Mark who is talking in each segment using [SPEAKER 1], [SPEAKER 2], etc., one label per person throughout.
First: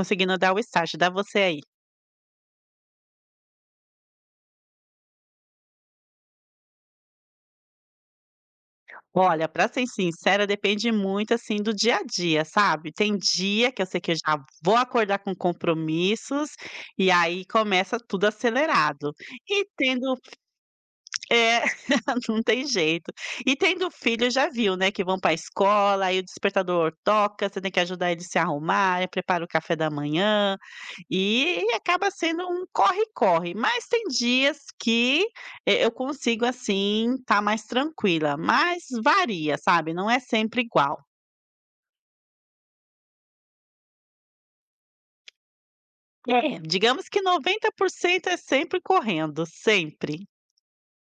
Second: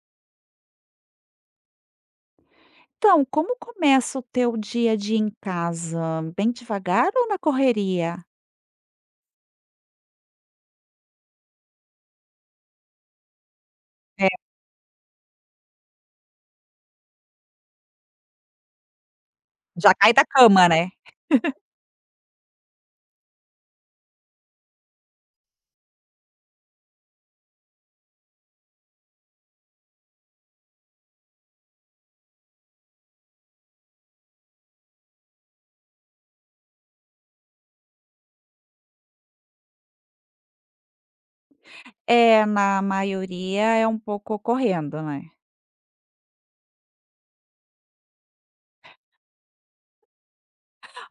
[SPEAKER 1] Conseguindo dar o start, dá você aí.
[SPEAKER 2] Então, como começa o teu dia a dia em casa? Bem devagar ou na correria?
[SPEAKER 1] Olha, pra ser sincera, depende muito, assim, do dia a dia, sabe. Tem dia que eu sei que eu
[SPEAKER 2] É,
[SPEAKER 1] já vou acordar com compromissos, e aí começa tudo acelerado. E
[SPEAKER 2] já cai
[SPEAKER 1] tendo
[SPEAKER 2] da cama, né?
[SPEAKER 1] É, não tem jeito. E tendo filho já viu, né, que vão pra escola, aí o despertador toca, você tem que ajudar eles se arrumarem, prepara o café da manhã, e acaba sendo um corre-corre, mas tem dias que, eu consigo, assim, estar mais tranquila, mas varia, sabe, não é sempre igual.
[SPEAKER 2] É, na maioria é um pouco correndo, né.
[SPEAKER 1] É, digamos que 90% é sempre correndo, sempre.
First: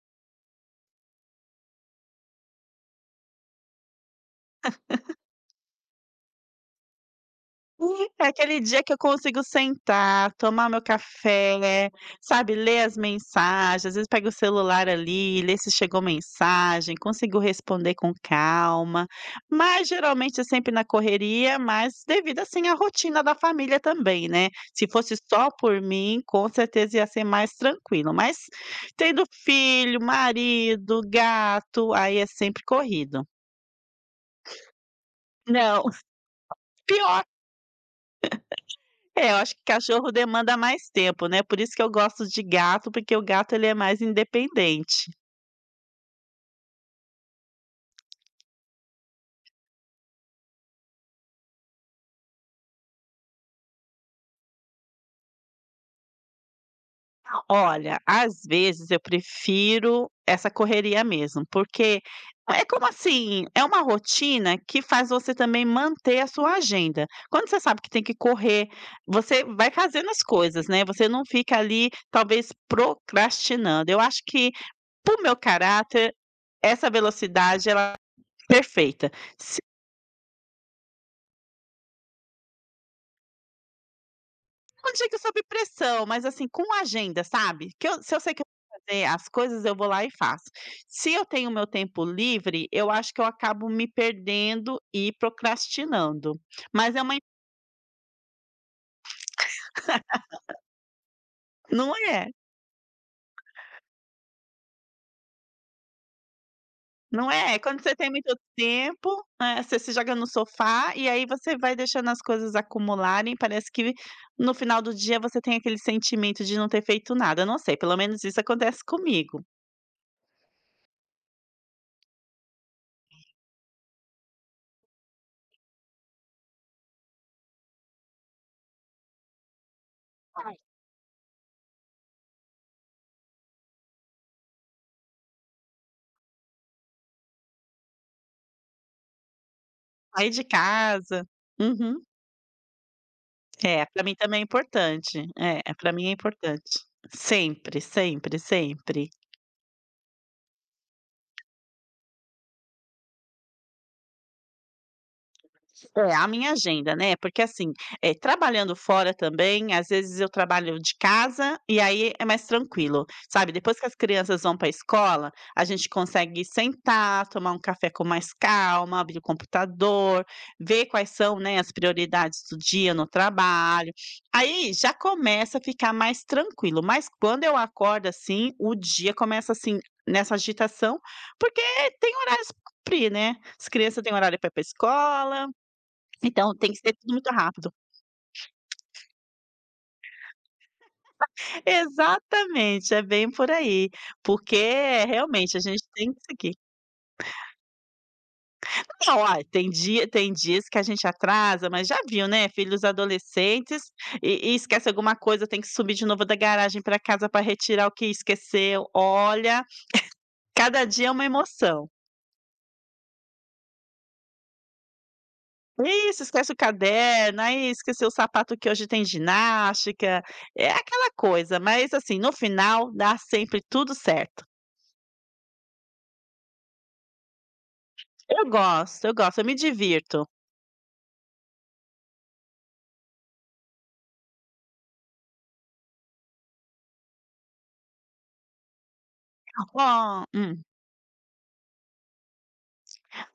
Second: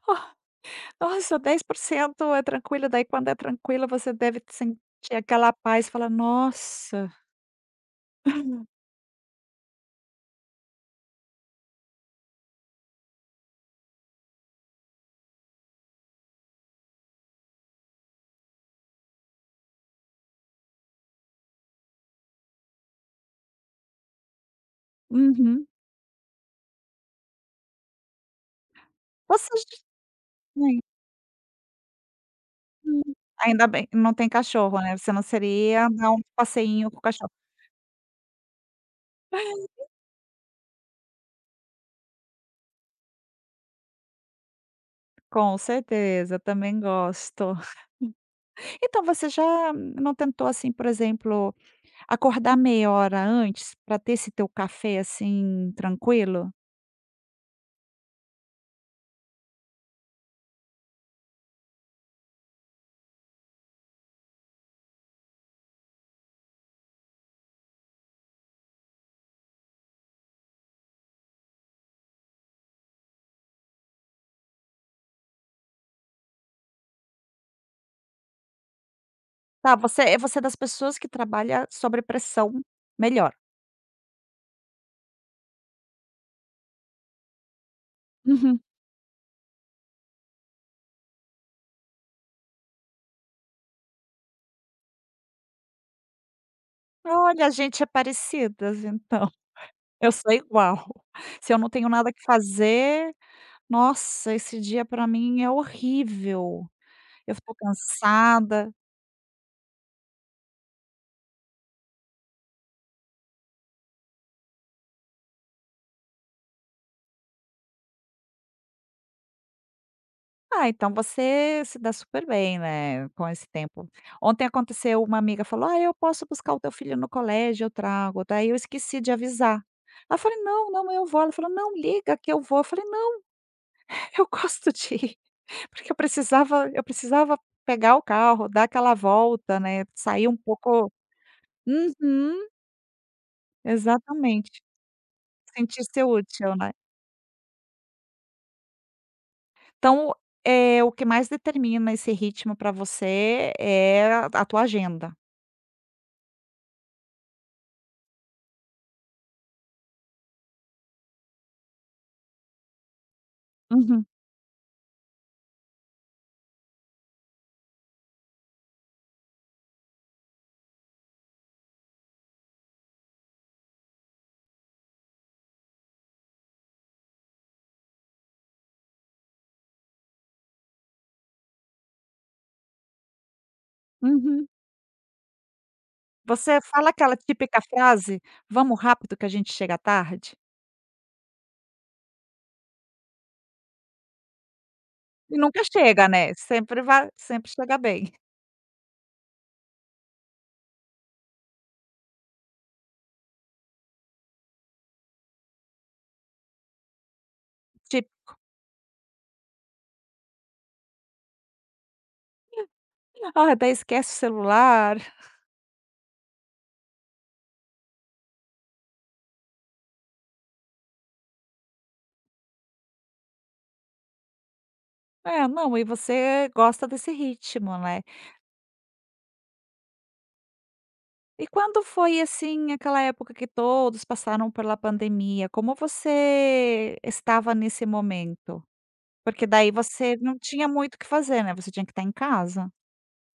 [SPEAKER 2] Oh, nossa, 10% é tranquilo, daí quando é tranquilo você deve sentir aquela paz, falar: "Nossa".
[SPEAKER 1] E É aquele dia que eu consigo sentar, tomar meu café, sabe, ler as mensagens, às vezes pego o celular ali, ler se chegou mensagem, consigo responder com calma, mas geralmente é sempre na correria, mas devido, assim, à rotina da família também, né. Se fosse só
[SPEAKER 2] Uhum.
[SPEAKER 1] por mim, com certeza ia ser mais tranquilo, mas tendo
[SPEAKER 2] Você j
[SPEAKER 1] filho, marido, gato, aí é sempre
[SPEAKER 2] hum.
[SPEAKER 1] corrido.
[SPEAKER 2] Ainda bem, não tem cachorro, né, você não
[SPEAKER 1] Não,
[SPEAKER 2] seria dar um passeinho com o
[SPEAKER 1] pior.
[SPEAKER 2] cachorro.
[SPEAKER 1] É, eu acho que cachorro demanda mais tempo, né, por isso que eu gosto de gato, porque o gato ele é mais independente.
[SPEAKER 2] Com certeza, também gosto. Então você já não tentou, assim, por exemplo, acordar meia hora antes para ter esse teu café, assim, tranquilo?
[SPEAKER 1] Olha, às vezes eu prefiro essa correria mesmo, porque é como assim, é uma rotina que faz você também manter a sua agenda. Quando você sabe que tem que correr, você vai fazendo as coisas, né, você não fica ali talvez procrastinando. Eu acho que pro meu caráter, essa velocidade ela é perfeita.
[SPEAKER 2] Tá, você é das pessoas que trabalha sobre pressão melhor.
[SPEAKER 1] Não digo sob pressão, mas assim, com agenda, sabe. Que eu se eu sei que eu
[SPEAKER 2] Uhum.
[SPEAKER 1] vou fazer as coisas, eu vou lá e faço. Se eu tenho meu tempo livre, eu acho que eu acabo me perdendo e procrastinando. Mas é uma
[SPEAKER 2] Olha, a gente é parecidas então, eu sou igual. Se eu não tenho
[SPEAKER 1] não
[SPEAKER 2] nada que
[SPEAKER 1] é,
[SPEAKER 2] fazer, nossa, esse dia para mim é horrível.
[SPEAKER 1] não
[SPEAKER 2] Eu
[SPEAKER 1] é.
[SPEAKER 2] estou
[SPEAKER 1] É. Quando você tem muito
[SPEAKER 2] cansada.
[SPEAKER 1] tempo, você se joga no sofá e aí você vai deixando as coisas acumularem, parece que no final do dia você tem aquele sentimento de não ter feito nada. Eu não sei, pelo menos isso acontece comigo.
[SPEAKER 2] Ah, então você se dá super bem, né, com esse tempo. Ontem aconteceu, uma amiga falou: "Ah, eu posso buscar o teu filho no colégio, eu trago". Daí eu esqueci de avisar. Ela eu falei: "Não, não, eu vou". Ela falou: "Não, liga que eu vou". Eu falei: "Não, eu gosto de ir", porque eu precisava pegar o carro, dar aquela volta, né, sair
[SPEAKER 1] Aí
[SPEAKER 2] um
[SPEAKER 1] de
[SPEAKER 2] pouco.
[SPEAKER 1] casa. Uhum.
[SPEAKER 2] Uhum,
[SPEAKER 1] É, pra mim também é
[SPEAKER 2] exatamente.
[SPEAKER 1] importante. É, pra
[SPEAKER 2] Sentir-se
[SPEAKER 1] mim é
[SPEAKER 2] útil, né.
[SPEAKER 1] importante. Sempre, sempre, sempre.
[SPEAKER 2] Então, é o que mais determina esse ritmo para você é a tua agenda.
[SPEAKER 1] É, a minha agenda, né, porque assim, trabalhando fora também, às vezes eu trabalho de casa, e aí é mais tranquilo, sabe, depois que as
[SPEAKER 2] Uhum,
[SPEAKER 1] crianças vão para a escola, a gente consegue sentar, tomar um café com mais calma, abrir o computador, ver quais são, né, as prioridades do dia no trabalho, aí já começa a ficar mais tranquilo, mas quando eu acordo assim, o dia começa assim, nessa agitação, porque tem horários para cumprir, né, as crianças têm horário para
[SPEAKER 2] uhum.
[SPEAKER 1] ir para a escola, então
[SPEAKER 2] Você
[SPEAKER 1] tem que
[SPEAKER 2] fala
[SPEAKER 1] ser tudo
[SPEAKER 2] aquela
[SPEAKER 1] muito
[SPEAKER 2] típica
[SPEAKER 1] rápido.
[SPEAKER 2] frase: "Vamos rápido que a gente chega tarde",
[SPEAKER 1] Exatamente, é bem por aí, porque é,
[SPEAKER 2] e
[SPEAKER 1] realmente a
[SPEAKER 2] nunca
[SPEAKER 1] gente
[SPEAKER 2] chega,
[SPEAKER 1] tem que
[SPEAKER 2] né,
[SPEAKER 1] seguir.
[SPEAKER 2] sempre chega bem.
[SPEAKER 1] Não, ai, tem dias que a gente atrasa, mas já viu, né, filhos adolescentes e esquece alguma coisa, tem que subir de novo da garagem para casa para retirar o que
[SPEAKER 2] Tipo,
[SPEAKER 1] esqueceu. Olha, cada dia é uma emoção.
[SPEAKER 2] ah, daí esquece o celular.
[SPEAKER 1] Isso, esquece o caderno, aí esqueceu o sapato que hoje tem ginástica, é aquela coisa, mas assim, no final dá sempre tudo certo.
[SPEAKER 2] É, não, e você gosta desse ritmo, né.
[SPEAKER 1] Eu gosto, eu gosto, eu me divirto.
[SPEAKER 2] E quando foi, assim, aquela época que todos passaram pela pandemia, como você estava nesse momento? Porque daí você
[SPEAKER 1] Ó.
[SPEAKER 2] não
[SPEAKER 1] Hum.
[SPEAKER 2] tinha muito o que fazer, né, você tinha que estar em casa.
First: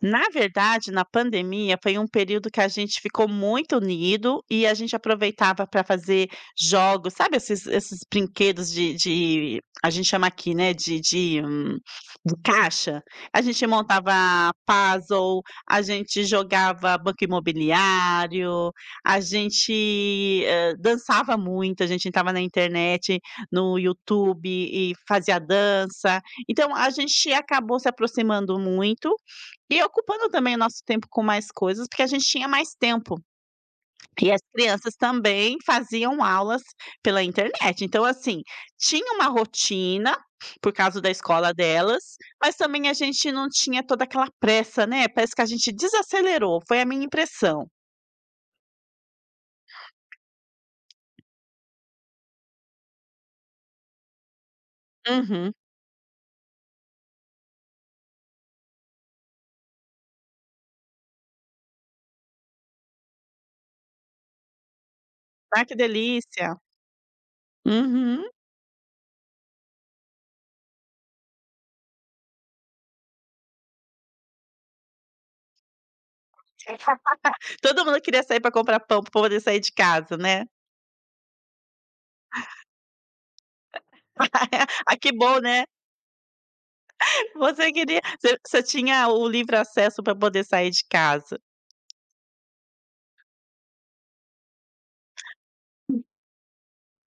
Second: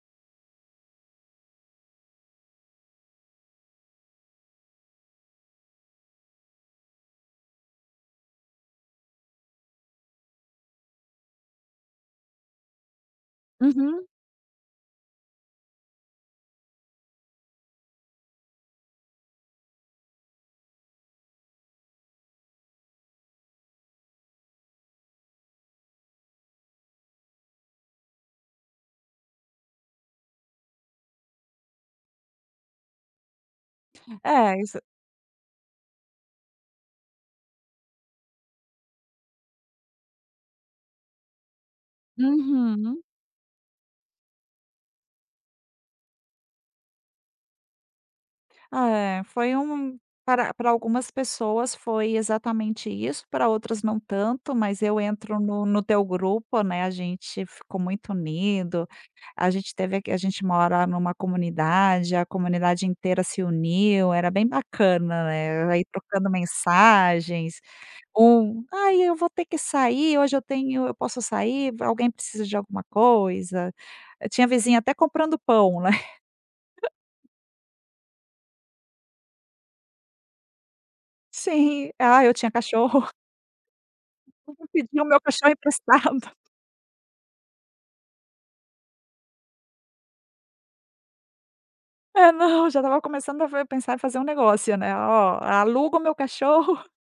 [SPEAKER 1] Na verdade, na pandemia foi um período que a gente ficou muito unido e a gente aproveitava para fazer jogos, sabe esses brinquedos de a gente chama aqui, né, de de caixa? A gente
[SPEAKER 2] Uhum.
[SPEAKER 1] montava puzzle, a gente jogava Banco Imobiliário, a gente, dançava muito, a gente entrava na internet, no YouTube e fazia dança. Então a gente acabou se aproximando muito e ocupando também o nosso tempo com mais coisas, porque a gente tinha mais tempo. E as
[SPEAKER 2] É, isso.
[SPEAKER 1] crianças também faziam aulas pela internet. Então, assim, tinha uma rotina por causa da escola delas, mas também a
[SPEAKER 2] Uhum.
[SPEAKER 1] gente não tinha toda aquela pressa, né? Parece que a gente desacelerou, foi a minha impressão.
[SPEAKER 2] É, foi um para algumas pessoas foi exatamente isso, para outras não tanto, mas eu entro
[SPEAKER 1] Uhum.
[SPEAKER 2] no teu grupo, né, a gente ficou muito unido, a gente mora numa comunidade, a comunidade inteira se uniu, era bem bacana,
[SPEAKER 1] Ah,
[SPEAKER 2] né,
[SPEAKER 1] que
[SPEAKER 2] aí trocando
[SPEAKER 1] delícia!
[SPEAKER 2] mensagens,
[SPEAKER 1] Uhum.
[SPEAKER 2] um: "Ai, eu vou ter que sair, hoje eu tenho eu posso sair? Alguém precisa de alguma coisa?". Eu Tinha vizinha até comprando pão, né.
[SPEAKER 1] Todo mundo queria sair para comprar pão para poder sair de casa, né?
[SPEAKER 2] Sim. Ah, eu tinha cachorro. Eu vou
[SPEAKER 1] Ah,
[SPEAKER 2] pedir o
[SPEAKER 1] que
[SPEAKER 2] meu
[SPEAKER 1] bom,
[SPEAKER 2] cachorro
[SPEAKER 1] né?
[SPEAKER 2] emprestado.
[SPEAKER 1] Você queria você você tinha o livre acesso para poder sair de casa.
[SPEAKER 2] É, não, já estava começando a ver pensar em fazer um negócio, né, "Ó, aluga o meu cachorro".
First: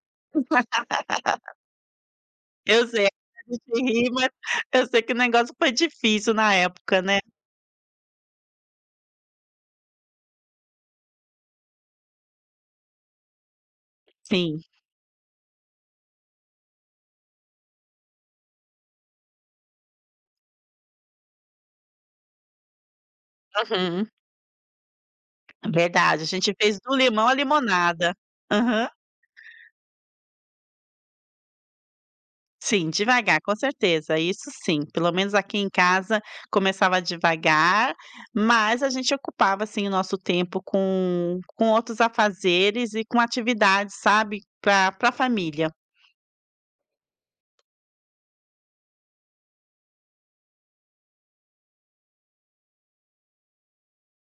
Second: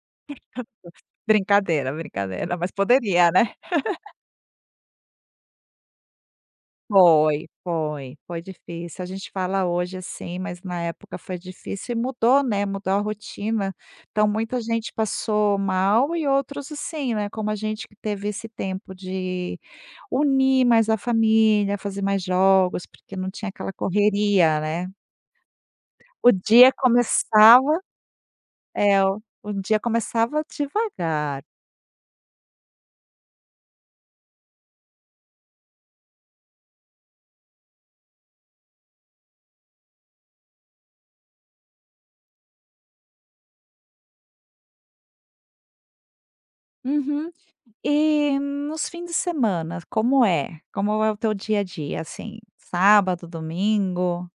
[SPEAKER 2] Brincadeira, brincadeira, mas
[SPEAKER 1] Eu sei,
[SPEAKER 2] poderia,
[SPEAKER 1] a
[SPEAKER 2] né.
[SPEAKER 1] gente ri, mas eu sei que o negócio foi difícil na época, né.
[SPEAKER 2] Foi, foi, foi difícil. A gente fala hoje assim, mas na época foi difícil e mudou, né, mudou a rotina. Então
[SPEAKER 1] Sim.
[SPEAKER 2] muita gente passou mal e outros assim, né, como a gente que teve esse tempo de unir mais a família, fazer mais jogos, porque não tinha aquela
[SPEAKER 1] Uhum.
[SPEAKER 2] correria, né.
[SPEAKER 1] Verdade, a
[SPEAKER 2] O
[SPEAKER 1] gente
[SPEAKER 2] dia
[SPEAKER 1] fez do limão à
[SPEAKER 2] começava
[SPEAKER 1] limonada. Aham.
[SPEAKER 2] É, o dia começava devagar.
[SPEAKER 1] Sim, devagar, com certeza, isso sim. Pelo menos aqui em casa começava devagar, mas a gente ocupava, assim, o nosso tempo com outros afazeres e com atividades, sabe, pra família.
[SPEAKER 2] Uhum. E nos fins de semana, como é? Como é o teu dia a dia, assim, sábado, domingo?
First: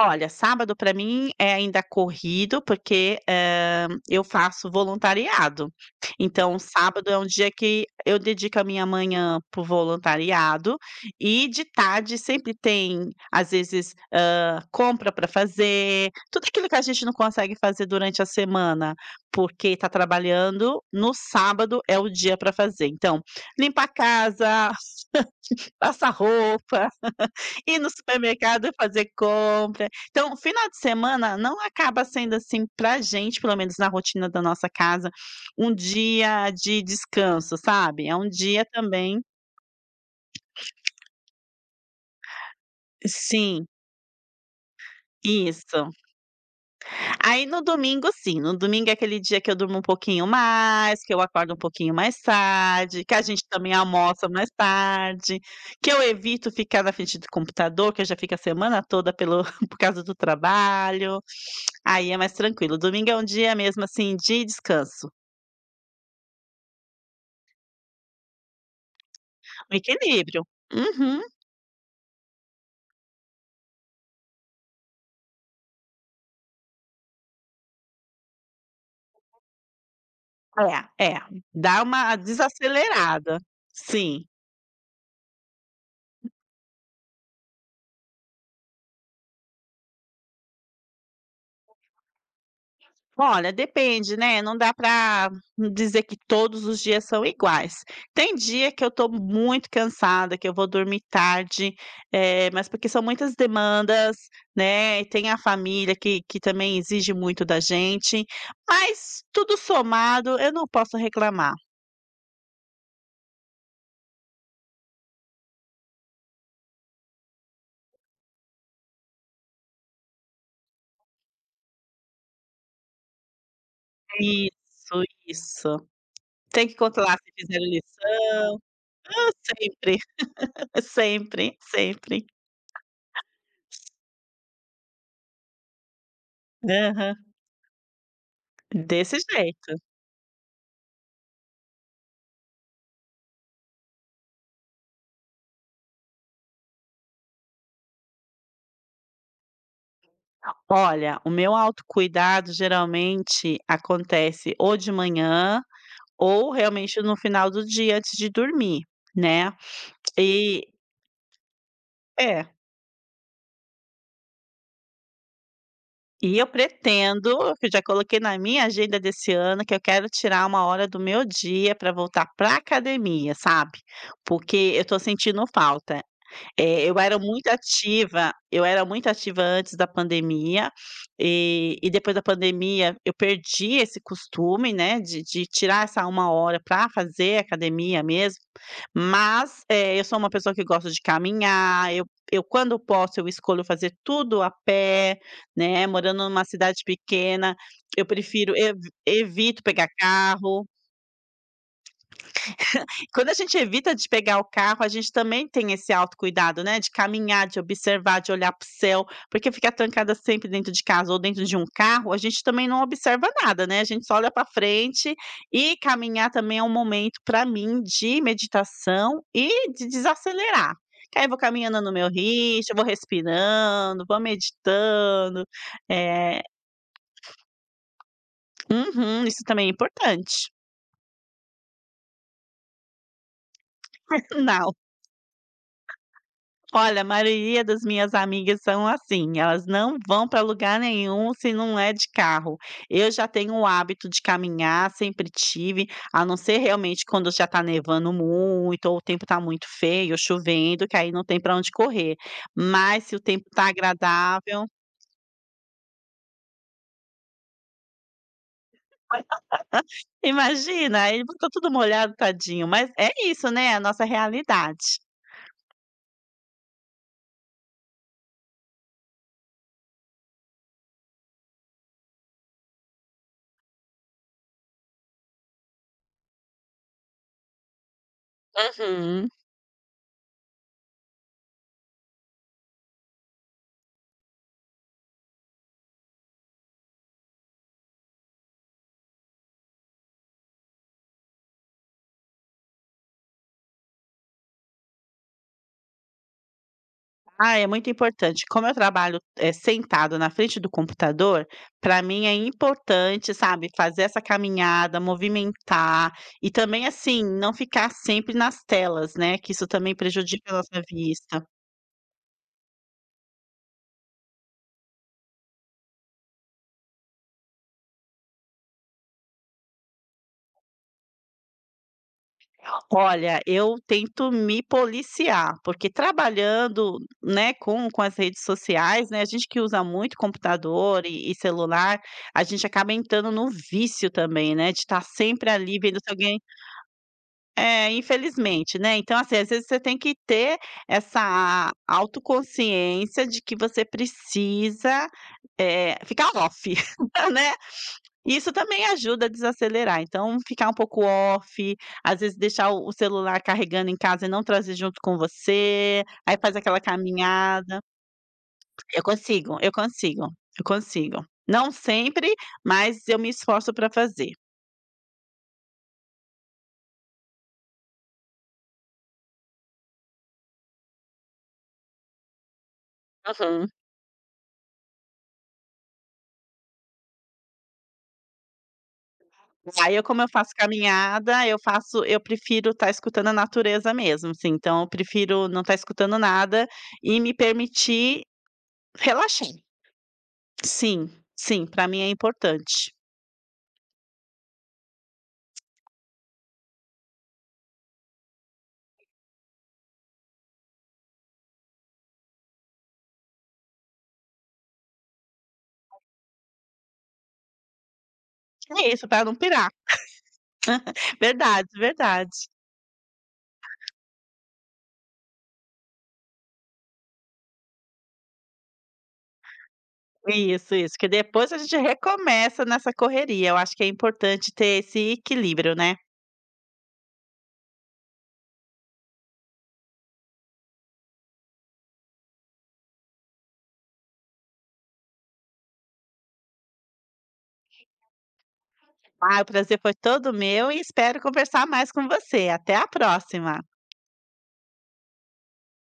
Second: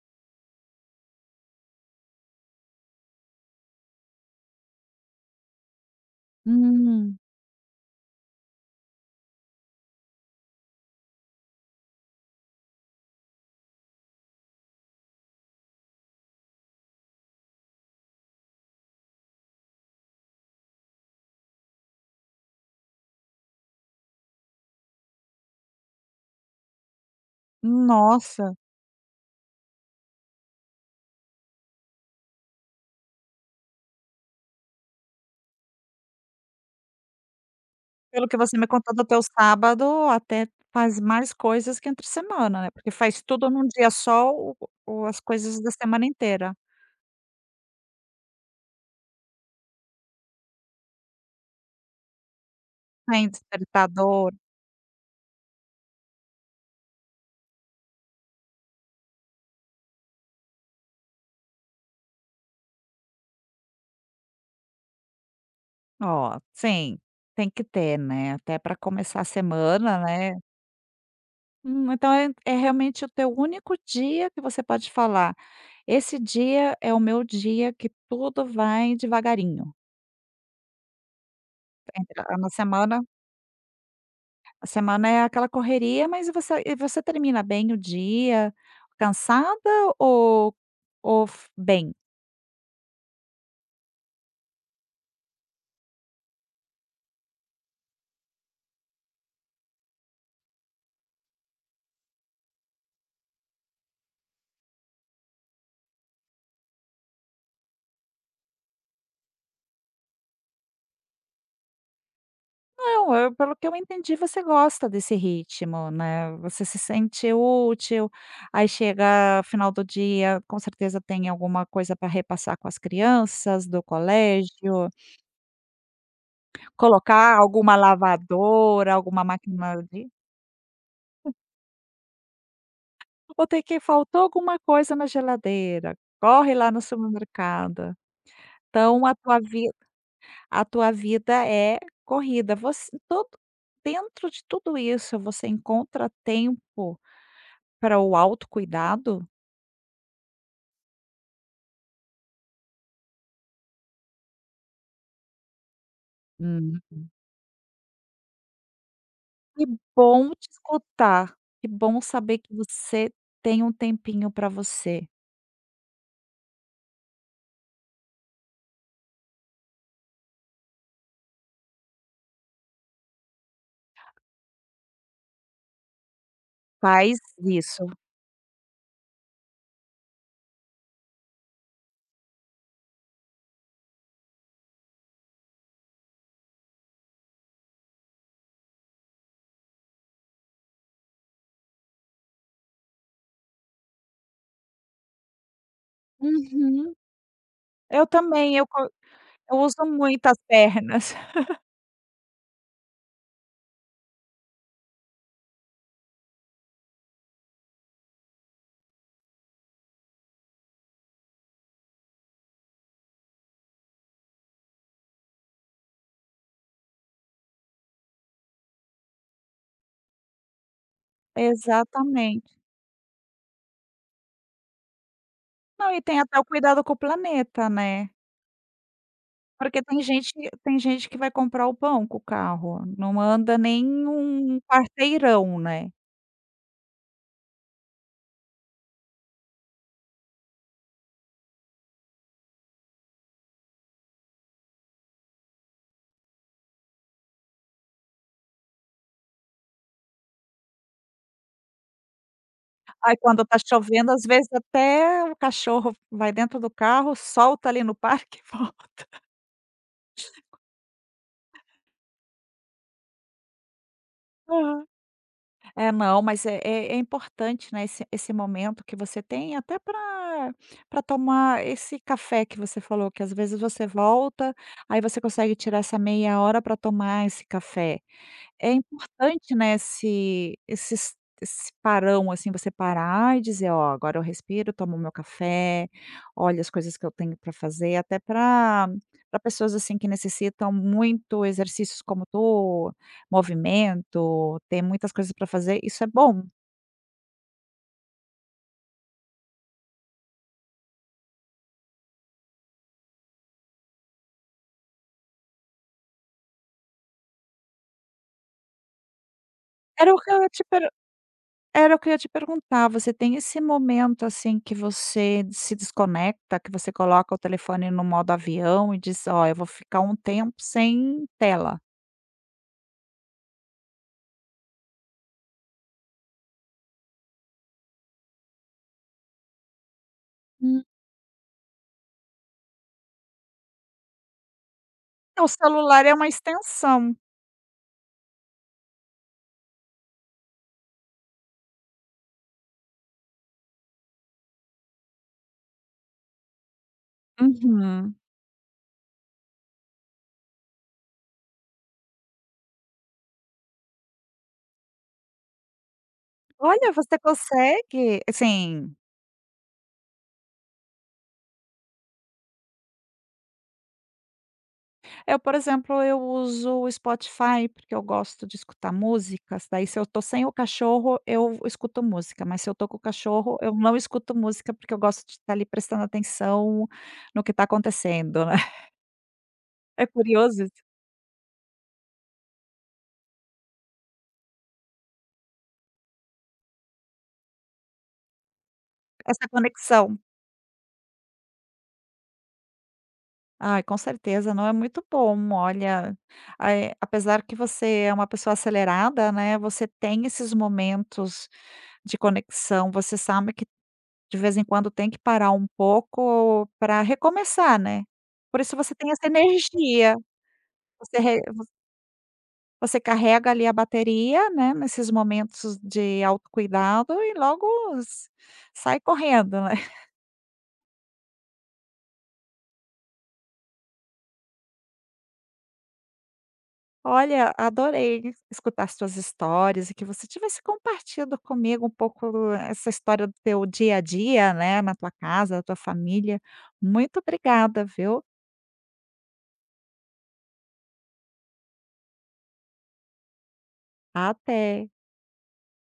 [SPEAKER 1] Olha, sábado para mim é ainda corrido, porque, eu faço voluntariado. Então, sábado é
[SPEAKER 2] Hum.
[SPEAKER 1] um dia que eu dedico a minha manhã pro voluntariado e de tarde sempre tem, às vezes, compra para fazer, tudo aquilo que a gente não consegue fazer durante a semana, porque está trabalhando, no sábado é o dia para fazer. Então, limpar a casa, passar roupa, ir no
[SPEAKER 2] Nossa,
[SPEAKER 1] supermercado fazer compra. Então, o final de semana não acaba sendo, assim, pra gente, pelo menos na rotina da nossa casa, um dia de descanso, sabe. É um
[SPEAKER 2] pelo que você
[SPEAKER 1] dia
[SPEAKER 2] me contou do
[SPEAKER 1] também
[SPEAKER 2] teu sábado, até faz mais coisas que entre semana, né, porque faz tudo
[SPEAKER 1] sim,
[SPEAKER 2] num dia só o as coisas da
[SPEAKER 1] isso.
[SPEAKER 2] semana inteira.
[SPEAKER 1] Aí no domingo sim, no domingo é aquele dia que eu durmo um pouquinho mais, que eu acordo um pouquinho mais tarde, que a
[SPEAKER 2] Sem
[SPEAKER 1] gente também almoça
[SPEAKER 2] despertador.
[SPEAKER 1] mais tarde, que eu evito ficar na frente do computador, que eu já fico a semana toda pelo por causa do trabalho. Aí é mais tranquilo. Domingo é um dia mesmo, assim, de descanso.
[SPEAKER 2] Ó, sim, tem que ter, né, até para começar a
[SPEAKER 1] Um
[SPEAKER 2] semana, né.
[SPEAKER 1] equilíbrio. Uhum.
[SPEAKER 2] Então é realmente o teu único dia que você pode falar: "Esse dia é o meu dia que tudo vai devagarinho".
[SPEAKER 1] É, é. Dá uma
[SPEAKER 2] Entra na semana,
[SPEAKER 1] desacelerada. Sim.
[SPEAKER 2] a semana é aquela correria, mas você termina bem o dia, cansada ou f bem?
[SPEAKER 1] Olha, depende, né, não dá para dizer que todos os dias são iguais. Tem dia que eu tô muito cansada, que eu vou dormir tarde, mas porque são muitas demandas, né, e tem a família que também exige muito da gente, mas tudo somado eu não posso reclamar.
[SPEAKER 2] Não, eu pelo que eu entendi, você gosta desse ritmo, né, você se sente útil, aí chega final do dia, com certeza tem alguma coisa para repassar com as crianças do colégio.
[SPEAKER 1] Isso, isso. Tem que controlar
[SPEAKER 2] Colocar
[SPEAKER 1] se fizeram
[SPEAKER 2] alguma
[SPEAKER 1] lição,
[SPEAKER 2] lavadora, alguma máquina
[SPEAKER 1] sempre,
[SPEAKER 2] de,
[SPEAKER 1] sempre, sempre.
[SPEAKER 2] ou tem que faltou alguma coisa na geladeira, corre lá no
[SPEAKER 1] Aham,
[SPEAKER 2] supermercado. Então a
[SPEAKER 1] desse
[SPEAKER 2] tua vi
[SPEAKER 1] jeito.
[SPEAKER 2] a tua vida é corrida. Você todo Dentro de tudo isso, você encontra tempo para o autocuidado?
[SPEAKER 1] Olha, o meu autocuidado geralmente acontece ou de manhã ou
[SPEAKER 2] Hum.
[SPEAKER 1] realmente no final do dia antes de dormir, né.
[SPEAKER 2] Que bom te
[SPEAKER 1] E
[SPEAKER 2] escutar, que bom saber
[SPEAKER 1] é,
[SPEAKER 2] que você tem um tempinho para você.
[SPEAKER 1] e eu pretendo, que eu já coloquei na minha agenda desse ano, que eu quero tirar uma hora do meu dia para voltar para academia, sabe. Porque eu tô sentindo falta. Eu era
[SPEAKER 2] Faz
[SPEAKER 1] muito
[SPEAKER 2] isso.
[SPEAKER 1] ativa eu era muito ativa antes da pandemia, e depois da pandemia eu perdi esse costume, né, de tirar essa uma hora para fazer academia mesmo, mas, eu sou uma pessoa que gosta de caminhar, eu quando posso eu escolho fazer tudo a pé, né, morando numa cidade
[SPEAKER 2] Uhum.
[SPEAKER 1] pequena, eu
[SPEAKER 2] Eu
[SPEAKER 1] prefiro
[SPEAKER 2] também, eu
[SPEAKER 1] ev
[SPEAKER 2] co Eu
[SPEAKER 1] evito
[SPEAKER 2] uso
[SPEAKER 1] pegar
[SPEAKER 2] muito as
[SPEAKER 1] carro
[SPEAKER 2] pernas.
[SPEAKER 1] quando a gente evita de pegar o carro, a gente também tem esse autocuidado, né, de caminhar, de observar, de olhar para o céu, porque ficar trancada sempre dentro de casa ou dentro de um carro, a gente também não observa nada, né, a gente só olha para frente e caminhar também é um momento para mim de meditação e de desacelerar. Que aí eu vou caminhando no meu
[SPEAKER 2] Exatamente.
[SPEAKER 1] ritmo, vou respirando, vou meditando,
[SPEAKER 2] Não, e tem até
[SPEAKER 1] eh
[SPEAKER 2] o cuidado com o planeta, né.
[SPEAKER 1] uhum, isso também é
[SPEAKER 2] Porque tem gente
[SPEAKER 1] importante.
[SPEAKER 2] Tem gente que vai comprar o pão com o carro, não anda nem um
[SPEAKER 1] Não.
[SPEAKER 2] quarteirão, né.
[SPEAKER 1] Olha, a maioria das minhas amigas são assim, elas não vão para lugar nenhum se não é de carro. Eu já tenho o hábito de caminhar, sempre tive, a não ser realmente quando já está nevando muito, ou o tempo está muito feio, chovendo, que aí não tem para onde correr. Mas se
[SPEAKER 2] Aí
[SPEAKER 1] o tempo
[SPEAKER 2] quando tá
[SPEAKER 1] está
[SPEAKER 2] chovendo, às vezes
[SPEAKER 1] agradável,
[SPEAKER 2] até o cachorro vai dentro do carro, solta ali no parque e volta.
[SPEAKER 1] imagina, aí fica tudo molhado, tadinho. Mas é isso, né? É a nossa
[SPEAKER 2] Aham.
[SPEAKER 1] realidade.
[SPEAKER 2] É, não, mas é importante, né, esse momento que você tem até para tomar esse café que você falou, que às vezes você volta, aí você consegue tirar essa meia hora para tomar esse café. É
[SPEAKER 1] Uhum.
[SPEAKER 2] importante, né, esse parão, assim, você parar e dizer: "Ó, agora eu respiro, tomo meu café, olho as coisas que eu tenho para fazer", até para, para pessoas, assim, que necessitam muito exercícios como tu, movimento, tem muitas coisas para fazer, isso é bom.
[SPEAKER 1] Ah, é muito importante. Como eu trabalho, sentada na frente do computador, para mim é importante, sabe, fazer essa caminhada, movimentar e também, assim, não ficar sempre nas telas, né, que isso também
[SPEAKER 2] Era o que eu ia
[SPEAKER 1] prejudica a
[SPEAKER 2] te
[SPEAKER 1] nossa
[SPEAKER 2] per
[SPEAKER 1] vista.
[SPEAKER 2] Era o que eu ia te perguntar, você tem esse momento, assim, que você se desconecta, que você coloca o telefone no modo avião e diz: "Ó, eu vou ficar um tempo sem tela"?
[SPEAKER 1] Olha, eu tento me policiar, porque trabalhando, né, com as redes sociais, né, a gente que usa muito computador e celular, a gente acaba entrando no vício também, né, de estar
[SPEAKER 2] É, o
[SPEAKER 1] sempre ali vendo
[SPEAKER 2] celular
[SPEAKER 1] se
[SPEAKER 2] é uma
[SPEAKER 1] alguém
[SPEAKER 2] extensão.
[SPEAKER 1] é, infelizmente, né. Então, assim, às vezes você tem que ter essa autoconsciência de que você precisa, ficar off, né.
[SPEAKER 2] Uhum.
[SPEAKER 1] Isso também ajuda a desacelerar, então ficar um pouco off, às vezes deixar o celular carregando em casa e não trazer junto com você, aí faz aquela
[SPEAKER 2] Olha, você
[SPEAKER 1] caminhada.
[SPEAKER 2] consegue assim,
[SPEAKER 1] Eu consigo, eu consigo, eu consigo. Não sempre, mas eu me esforço para fazer.
[SPEAKER 2] eu, por exemplo, eu uso o Spotify, porque eu gosto de escutar músicas, daí se eu tô sem o cachorro, eu escuto música, mas se eu tô com o cachorro,
[SPEAKER 1] Aham.
[SPEAKER 2] eu não escuto música, porque eu gosto de estar ali prestando atenção no que tá acontecendo, né.
[SPEAKER 1] Aí eu
[SPEAKER 2] É
[SPEAKER 1] como eu faço
[SPEAKER 2] curioso isso,
[SPEAKER 1] caminhada, eu prefiro estar escutando a natureza mesmo, assim, então eu prefiro não estar escutando nada e me permitir relaxar.
[SPEAKER 2] essa conexão.
[SPEAKER 1] Sim, sim, pra mim é importante.
[SPEAKER 2] Ai, com certeza, não é muito bom. Olha, apesar que você é uma pessoa acelerada, né, você tem esses momentos de conexão, você sabe que de vez em quando tem que parar um pouco para recomeçar, né. Por isso
[SPEAKER 1] É
[SPEAKER 2] você
[SPEAKER 1] isso,
[SPEAKER 2] tem
[SPEAKER 1] pra
[SPEAKER 2] essa
[SPEAKER 1] não pirar.
[SPEAKER 2] energia, você re vo
[SPEAKER 1] Verdade, verdade.
[SPEAKER 2] você carrega ali a bateria, né, nesses momentos de autocuidado e logo s sai correndo, né.
[SPEAKER 1] Isso, que depois a gente recomeça nessa correria, eu acho que é importante ter esse equilíbrio, né.
[SPEAKER 2] Olha, adorei escutar suas histórias e que você tivesse compartido comigo um pouco, essa história do teu dia a dia, né, na tua casa, da tua família. Muito obrigada, viu?
[SPEAKER 1] Ah, o prazer foi todo meu e espero conversar mais com você. Até a próxima.
[SPEAKER 2] Até.